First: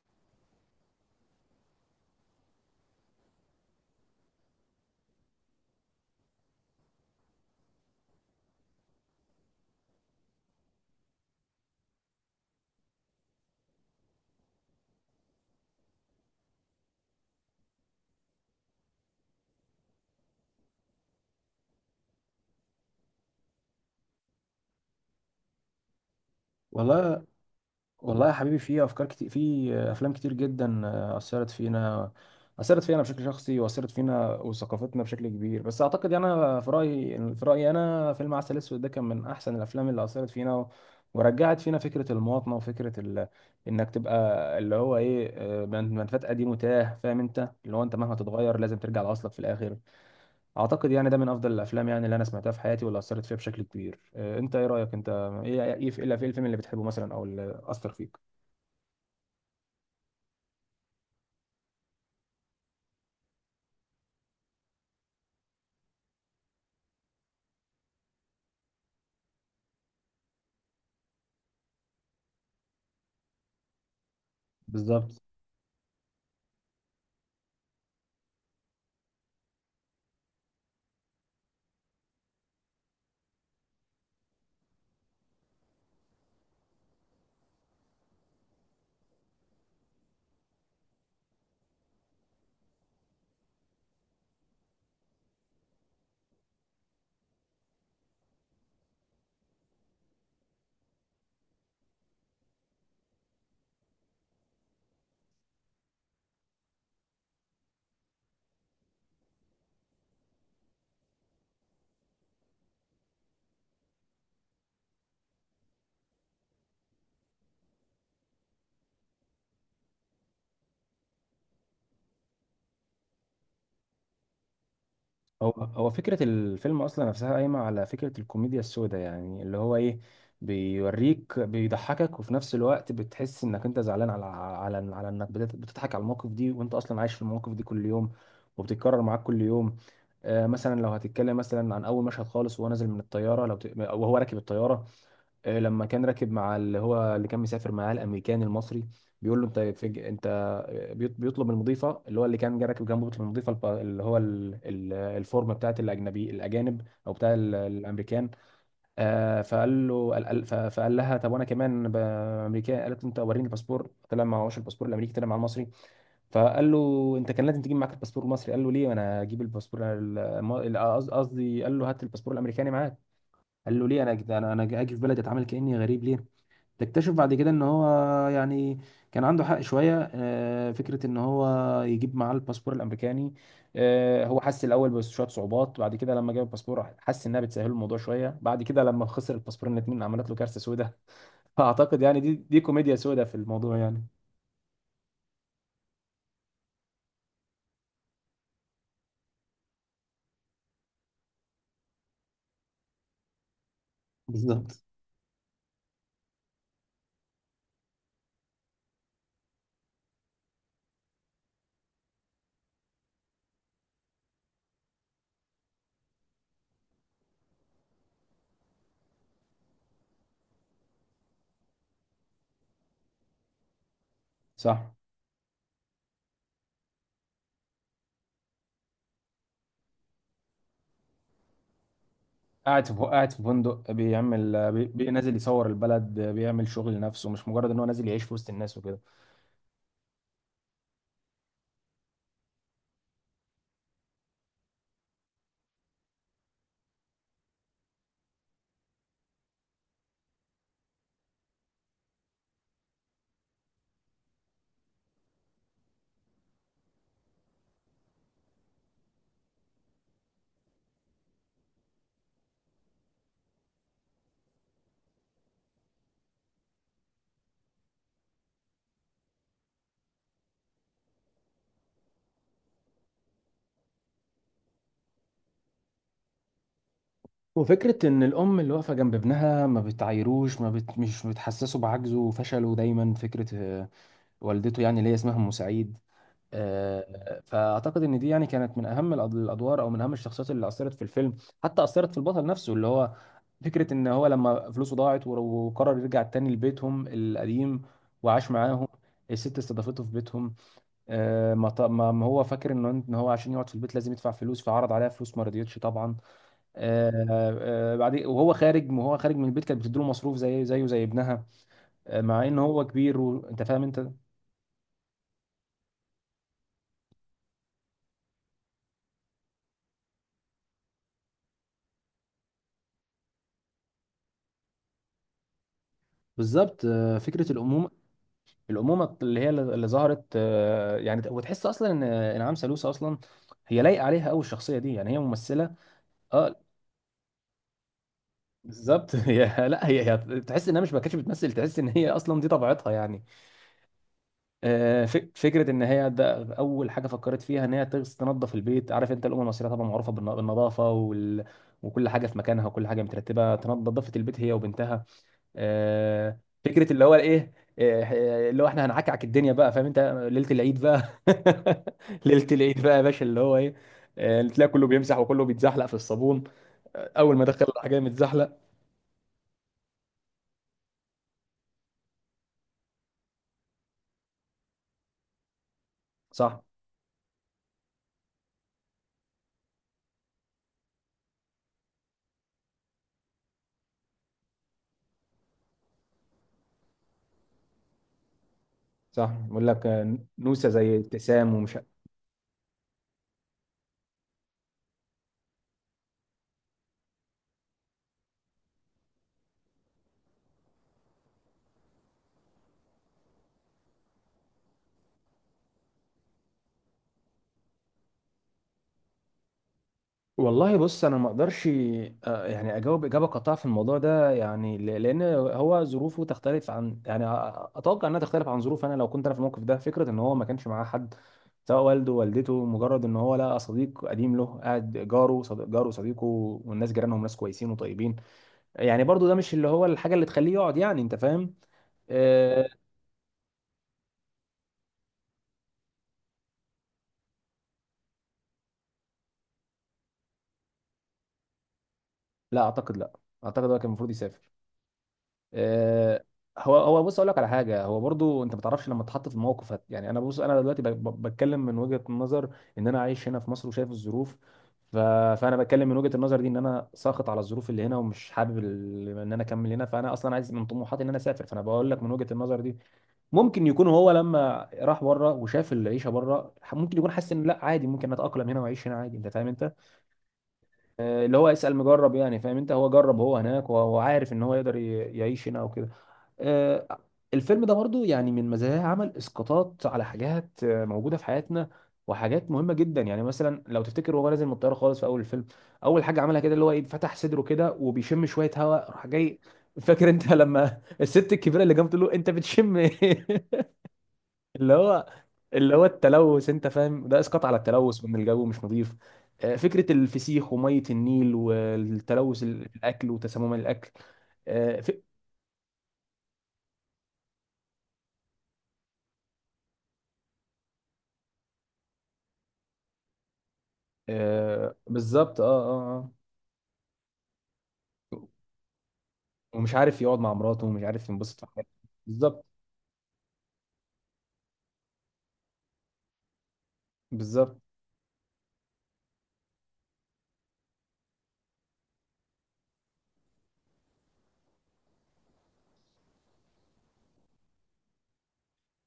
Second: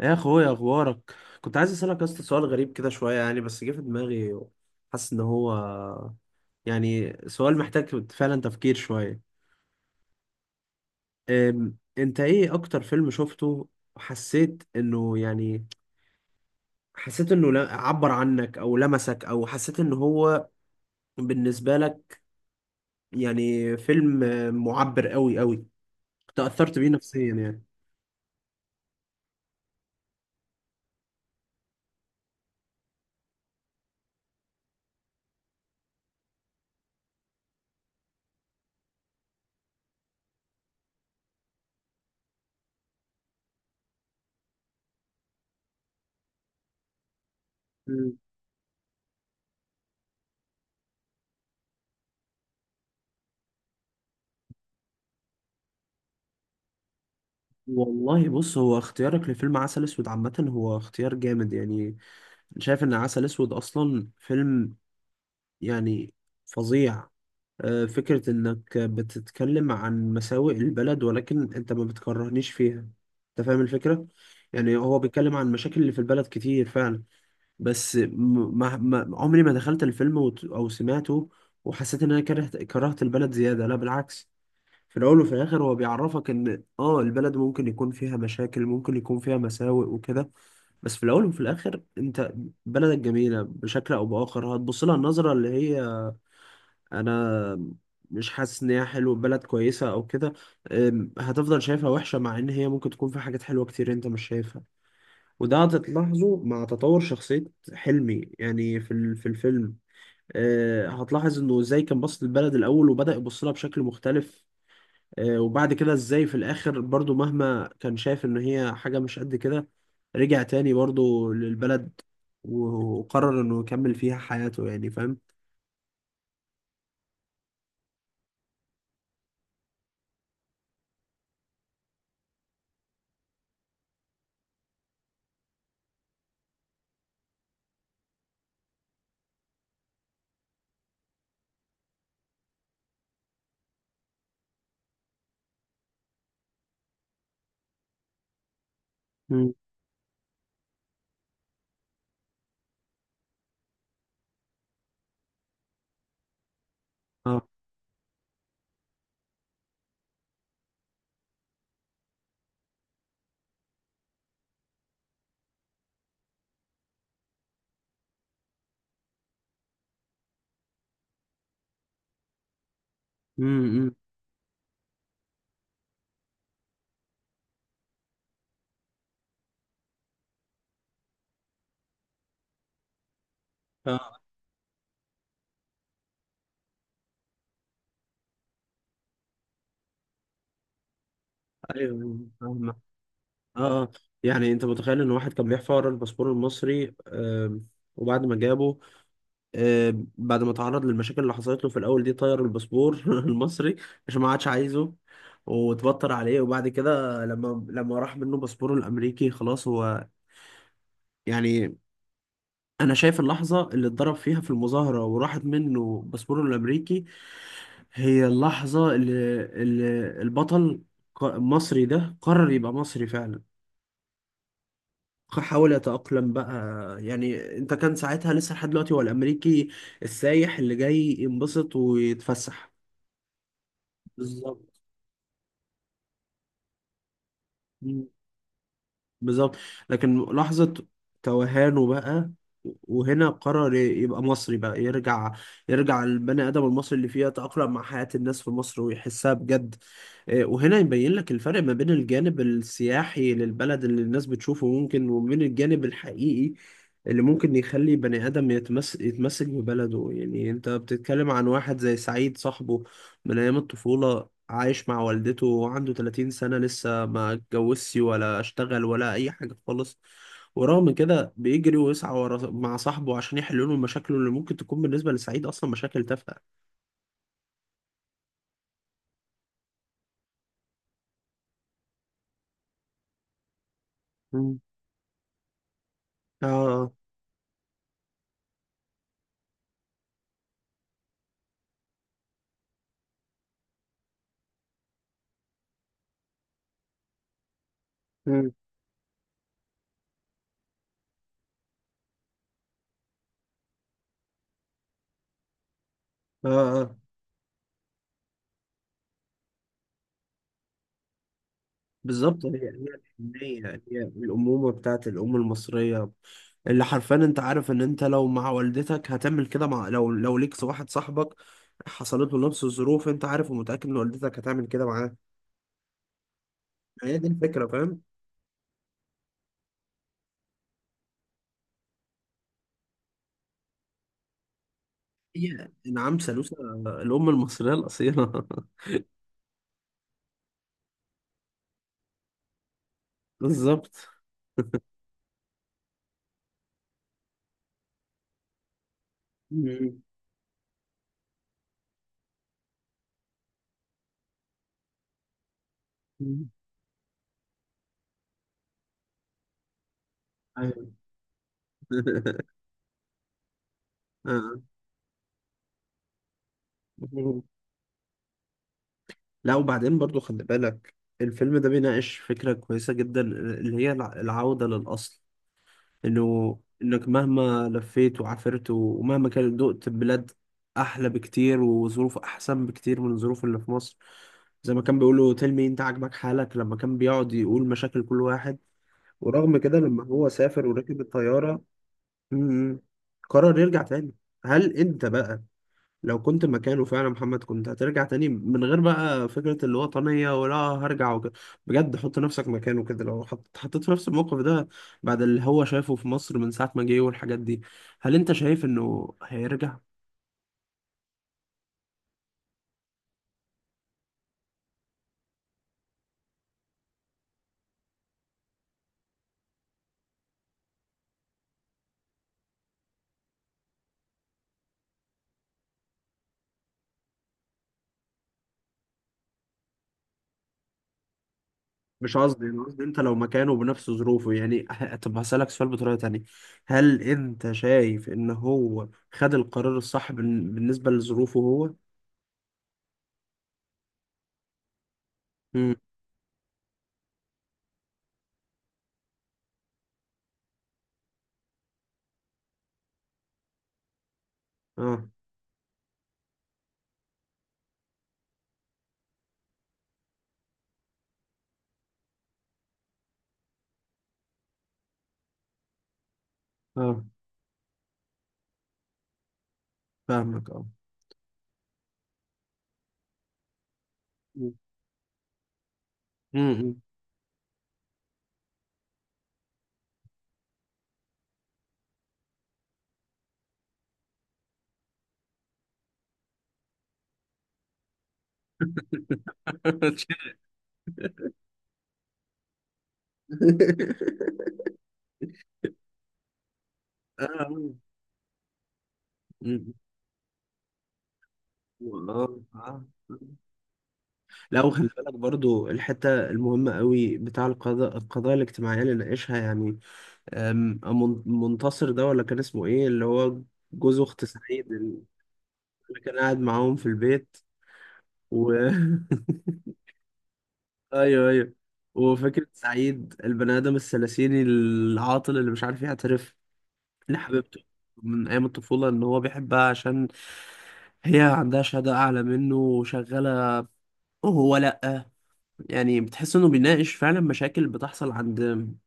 يا اخويا اخبارك. كنت عايز اسالك يا اسطى سؤال غريب كده شويه يعني، بس جه في دماغي. حاسس ان هو يعني سؤال محتاج فعلا تفكير شويه. انت ايه اكتر فيلم شفته وحسيت انه يعني، حسيت انه عبر عنك او لمسك او حسيت ان هو بالنسبه لك يعني فيلم معبر قوي قوي، تاثرت بيه والله نفسيا يعني. والله يا حبيبي في افكار كتير في افلام كتير جدا اثرت فينا بشكل شخصي واثرت فينا وثقافتنا بشكل كبير. بس اعتقد يعني انا في رايي انا فيلم عسل اسود ده كان من احسن الافلام اللي اثرت فينا ورجعت فينا فكره المواطنه وفكره انك تبقى اللي هو ايه، منفات قديم وتاه، فاهم انت؟ اللي هو انت مهما مم. تتغير لازم ترجع لاصلك في الاخر. اعتقد يعني ده من افضل الافلام يعني اللي انا سمعتها في حياتي واللي اثرت فيها بشكل كبير. انت ايه رايك انت؟ ايه ايه إيه الفيلم اللي بتحبه مثلا او اللي اثر فيك؟ والله بص، هو اختيارك لفيلم عسل اسود عامه هو اختيار جامد يعني. شايف ان عسل اسود اصلا فيلم يعني فظيع. فكرة انك بتتكلم عن مساوئ البلد، ولكن انت ما بتكرهنيش فيها. انت فاهم الفكرة؟ يعني هو بالظبط. بيتكلم عن مشاكل اللي في البلد كتير فعلا. بس ما عمري ما دخلت الفيلم او سمعته وحسيت ان انا كرهت كرهت البلد زيادة، لا بالعكس. في الأول وفي الآخر هو بيعرفك إن البلد ممكن يكون فيها مشاكل، ممكن يكون فيها مساوئ وكده. بس في الأول وفي الآخر أنت بلدك جميلة. بشكل أو بآخر هتبص لها النظرة اللي هي، أنا مش حاسس إن هي حلوة، بلد كويسة أو كده. هتفضل شايفها وحشة مع إن هي ممكن تكون في حاجات حلوة كتير أنت مش شايفها. وده هتلاحظه مع تطور شخصية حلمي يعني في الفيلم. هتلاحظ إنه إزاي كان باصص للبلد الأول وبدأ يبص لها بشكل مختلف. وبعد كده ازاي في الاخر برضو مهما كان شايف ان هي حاجة مش قد كده، رجع تاني برضو للبلد وقرر انه يكمل فيها حياته، يعني فاهم؟ هو فكرة الفيلم أصلا نفسها قايمة على فكرة الكوميديا السوداء، يعني اللي هو إيه، بيوريك بيضحكك وفي نفس الوقت بتحس إنك أنت زعلان على إنك بتضحك على المواقف دي وأنت أصلا عايش في المواقف دي كل يوم وبتتكرر معاك كل يوم. آه، مثلا لو هتتكلم مثلا عن أول مشهد خالص وهو نازل من الطيارة، وهو راكب الطيارة، آه لما كان راكب مع اللي هو اللي كان مسافر معاه الأمريكان المصري، بيقول له مم. أنت، بيطلب من المضيفه اللي هو اللي كان جاي راكب جنبه، بيطلب من المضيفه اللي هو الفورم بتاعت الاجانب او بتاع اه، الامريكان. آه، فقال له، فقال لها طب وانا كمان امريكان. قالت له انت وريني الباسبور، طلع معهوش الباسبور الامريكي، طلع مع المصري. فقال له انت كان لازم تجيب معاك الباسبور المصري. قال له ليه انا اجيب قصدي، قال له هات الباسبور الامريكاني معاك. قال له امم، ليه انا انا اجي في بلدي اتعامل كاني غريب ليه؟ تكتشف بعد كده ان هو يعني كان عنده حق شويه، آه، فكره ان هو يجيب معاه الباسبور الامريكاني. اه، آه، هو حس الاول بشويه صعوبات، بعد كده لما جاب الباسبور حس انها بتسهل الوضع شويه، بعد كده لما خسر الباسبور الاتنين عملت له كارثه سوداء. فاعتقد ايوه يعني دي فاهمة. كوميديا سوداء في الموضوع اه، اه. يعني. يعني انت متخيل ان واحد كان بيحفر ورا الباسبور المصري؟ وبعد ما جابه، بعد ما تعرض للمشاكل اللي حصلت له في الاول دي، طير الباسبور المصري عشان ما عادش بالظبط، عايزه وتبطر عليه. وبعد كده، لما راح منه باسبوره الامريكي، خلاص هو يعني. انا شايف اللحظه اللي اتضرب فيها في المظاهره وراحت منه باسبوره الامريكي، هي اللحظه اللي البطل المصري ده قرر يبقى مصري فعلا. صح. حاول يتأقلم بقى. يعني انت كان ساعتها لسه لحد دلوقتي هو الامريكي، السايح اللي جاي ينبسط ويتفسح. قاعد في فندق بالظبط. بيعمل نازل يصور البلد، بيعمل شغل لنفسه مش مجرد ان هو نازل يعيش في وسط الناس وكده. بالظبط. لكن لحظة توهانه بقى، وهنا قرر يبقى مصري بقى. يرجع يرجع البني آدم المصري اللي فيه يتأقلم مع حياة الناس في مصر ويحسها بجد. إيه، وهنا يبين لك الفرق ما بين الجانب السياحي للبلد اللي الناس بتشوفه ممكن، وبين الجانب الحقيقي اللي ممكن يخلي بني آدم يتمسك ببلده. يعني انت بتتكلم عن واحد زي سعيد، صاحبه من أيام الطفولة عايش مع والدته وعنده 30 سنة لسه ما اتجوزش ولا اشتغل ولا أي حاجة خالص. ورغم كده بيجري ويسعى ورا مع صاحبه عشان يحلوا له مشاكله، اللي ممكن تكون بالنسبة لسعيد أصلا مشاكل تافهة. وفكرة إن الأم اللي واقفة جنب ابنها ما بتعايروش، ما بت... مش بتحسسه بعجزه وفشله دايما، فكرة، آه، مم. والدته يعني اللي هي اسمها أم سعيد. اه، اه. آه، فأعتقد إن دي يعني كانت من أهم الأدوار أو من أهم الشخصيات اللي أثرت في الفيلم، حتى أثرت في البطل نفسه اللي هو فكرة إن هو لما فلوسه ضاعت وقرر يرجع تاني لبيتهم القديم وعاش مم. معاهم. الست استضافته في بيتهم. آه، ما ط- ما ما هو فاكر إن هو عشان يقعد في البيت لازم يدفع فلوس، فعرض عليها فلوس ما رضيتش طبعا. اه، اه. آه، آه، بعدين وهو خارج من البيت كانت بتديله مصروف زي زي ابنها. آه، بالظبط، مع هي ان هو هي كبير، وانت الحنية، فاهم هي انت. الأمومة بتاعت الأم المصرية. اللي حرفيا أنت عارف إن أنت لو مع والدتك هتعمل كده، مع لو ليك واحد صاحبك حصلت له نفس الظروف، أنت عارف ومتأكد إن والدتك هتعمل كده معاه. بالظبط. هي آه، دي الفكرة، الامومه، فاهم؟ الامومه اللي هي اللي ظهرت، آه، يعني وتحس اصلا ان انعام سالوسة اصلا هي لايقه عليها قوي الشخصيه دي، يعني هي هي ممثله. نعم اه سالوسة، الأم المصرية الأصيلة. بالظبط. هي لا هي, هي تحس انها مش، ما كانتش بتمثل، تحس ان هي اصلا دي طبيعتها يعني. بالظبط. آه، فكره ان هي ده اول حاجه فكرت فيها ان هي تنظف البيت. عارف انت، الامم المصريه طبعا مم. معروفه بالنظافه وكل حاجه في مكانها وكل حاجه مترتبه، نظفت البيت هي وبنتها. آه، مم. فكره اللي هو الايه، آه، آه، اللي هو احنا هنعكعك الدنيا بقى، فاهم انت؟ ليله العيد أيوة. بقى، ليله العيد بقى يا باشا، اللي هو ايه، آه، آه. تلاقي كله بيمسح وكله بيتزحلق في الصابون. آه، اول ما دخل الحاجه متزحلق. لا وبعدين برضو خلي بالك، الفيلم ده بيناقش فكرة كويسة جدا، اللي هي العودة للأصل. صح، إنك مهما لفيت وعافرت ومهما كان دقت بلاد أحلى بكتير وظروف أحسن بكتير من الظروف اللي في مصر، زي ما كان بيقولوا، تلمي أنت عاجبك حالك لما كان بيقعد يقول مشاكل كل واحد. صح. ورغم بقول كده لك، لما آه، هو سافر نوسه زي وركب ابتسام الطيارة، ومش. مم، قرر يرجع تاني. هل انت بقى، لو كنت مكانه فعلا، محمد، كنت هترجع تاني من غير بقى فكرة الوطنية، ولا هرجع وكده؟ بجد حط نفسك مكانه كده، لو حطيت في نفس الموقف ده بعد اللي هو شايفه في مصر من ساعة ما جه والحاجات دي، هل انت شايف انه هيرجع؟ والله بص، انا ما اقدرش، آه، يعني اجاوب اجابه قاطعه في الموضوع ده يعني، لان هو ظروفه تختلف عن، يعني اتوقع انها تختلف عن ظروف انا لو كنت انا في الموقف ده. فكره ان هو ما كانش معاه حد، سواء والدته، مجرد ان هو لقى صديق قديم له قاعد جاره، صديق جاره، صديقه، والناس جيرانهم ناس كويسين وطيبين. يعني برضو ده مش اللي هو الحاجه اللي تخليه يقعد، يعني انت فاهم. مش قصدي، انا آه، قصدي انت لو مكانه بنفس ظروفه يعني. طب هسألك سؤال بطريقة تانية، هل انت شايف ان هو خد القرار الصح بالنسبة لظروفه هو؟ لا اعتقد لا، اعتقد هو كان المفروض يسافر. مم. آه، هو بص اقول لك على حاجه، هو برضو انت ما تعرفش لما تتحط في الموقف يعني انا بص، انا دلوقتي بتكلم من وجهه نظر ان انا عايش هنا في مصر وشايف الظروف، ف... اه، فانا بتكلم من وجهه النظر دي ان انا ساخط على الظروف اللي هنا ومش حابب ان انا اكمل هنا، فانا اصلا عايز من طموحاتي ان انا اسافر، فانا بقول لك من وجهه النظر دي. ممكن يكون هو لما راح بره وشاف العيشه بره ممكن اه. يكون حاسس ان لا عادي، ممكن اتاقلم هنا واعيش هنا عادي، انت فاهم انت. فاهمك، اه. آه، اللي هو اسال مجرب، يعني فاهم انت، هو جرب هو هناك وهو عارف ان مم. هو يقدر يعيش هنا وكده. آه. آه، الفيلم ده برضو يعني من مزاياه عمل اسقاطات على حاجات، آه، موجوده في حياتنا وحاجات مهمه جدا. يعني مثلا لو تفتكر وهو نازل من الطياره خالص في اول الفيلم، اول حاجه عملها كده اللي هو ايه، فتح صدره كده وبيشم شويه هواء راح جاي. فاكر انت لما الست الكبيره اللي جنبه تقول له انت بتشم ايه؟ اللي هو اللي هو التلوث، انت فاهم، ده اسقاط على آه. التلوث وان الجو مش نظيف. آه، مم. فكره الفسيخ وميه النيل والله والتلوث، آه. الاكل وتسمم الاكل. لا وخلي بالك برضو، الحتة المهمة قوي بتاع القضاء، القضايا الاجتماعية اللي ناقشها يعني. منتصر ده، ولا كان اسمه ايه، اللي هو جوز اخت سعيد آه اللي بالظبط، اه اه كان قاعد معاهم في البيت اه. و ومش عارف يقعد مع مراته ومش عارف ايوه، ينبسط في ايوه. حياته. بالظبط. وفكرة سعيد، البني آدم الثلاثيني العاطل اللي مش عارف يعترف ليه بالظبط. حبيبته من أيام الطفولة إن هو بيحبها، عشان هي عندها شهادة أعلى منه وشغالة وهو لأ. يعني بتحس إنه بيناقش فعلا مشاكل بتحصل عند.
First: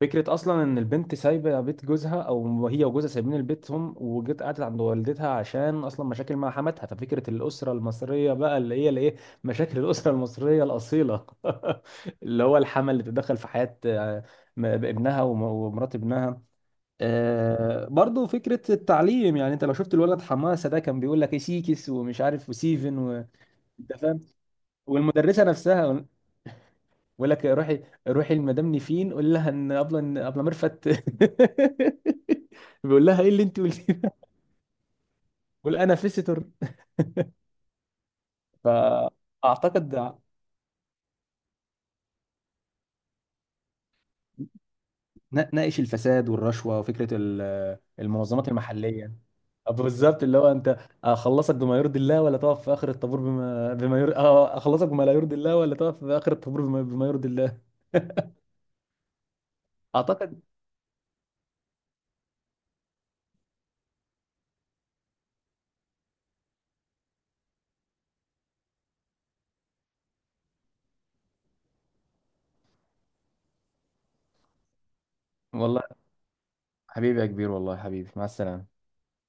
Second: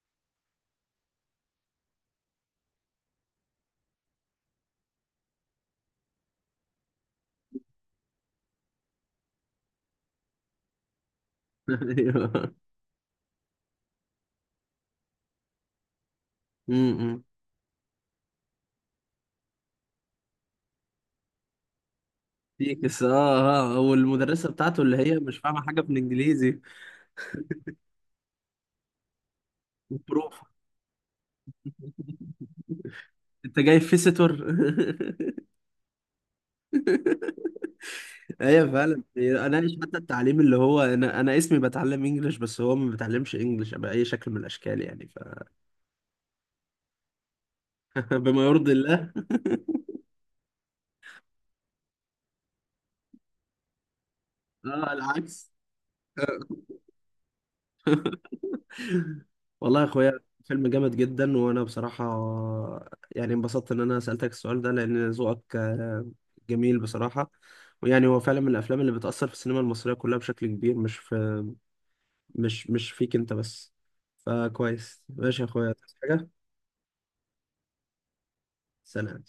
فكرة أصلا إن البنت سايبة بيت جوزها، أو هي وجوزها سايبين البيت، هم وجت قعدت عند والدتها عشان أصلا مشاكل مع حماتها، ففكرة الأسرة المصرية بقى اللي هي الإيه، مشاكل الأسرة المصرية الأصيلة. اللي أيوه. هو الحما اللي تتدخل في حياة، آه، ابنها ومرات ابنها. م-م. آه برضو فكرة التعليم، يعني انت لو شفت الولد حماسة ده كان بيقول لك ايه سيكس ومش عارف فيكس، وسيفن، آه آه، انت فاهم. والمدرسة بتاعته اللي هي مش والمدرسه فاهمة حاجة في نفسها الإنجليزي. بقول لك روحي لمدام نيفين قول لها ان بروف. ابله ميرفت، بيقول لها ايه اللي أنت انت جاي قلتيه ده؟ فيسيتور. بقول انا فيستور. أيوه فعلا، أناقش فاعتقد حتى التعليم، اللي هو، أنا اسمي بتعلم إنجلش بس هو ما بيتعلمش إنجلش بأي شكل من الأشكال، يعني ناقش الفساد والرشوه وفكره بما المنظمات يرضي الله. المحليه. بالظبط. اللي هو انت اخلصك بما يرضي الله ولا تقف في اخر الطابور بما يرضي، اه اخلصك اه، بما لا يرضي العكس. الله ولا تقف في اخر الطابور بما يرضي الله. والله يا اخويا، اعتقد، فيلم جامد جدا، وانا بصراحه يعني انبسطت ان انا سالتك السؤال ده، لان ذوقك جميل بصراحه. ويعني هو فعلا من الافلام اللي بتاثر في السينما المصريه كلها بشكل كبير، مش فيك انت بس. فكويس، ماشي يا اخويا، والله عايز حاجه؟ حبيبي يا كبير، والله حبيبي، مع السلامه. سلام.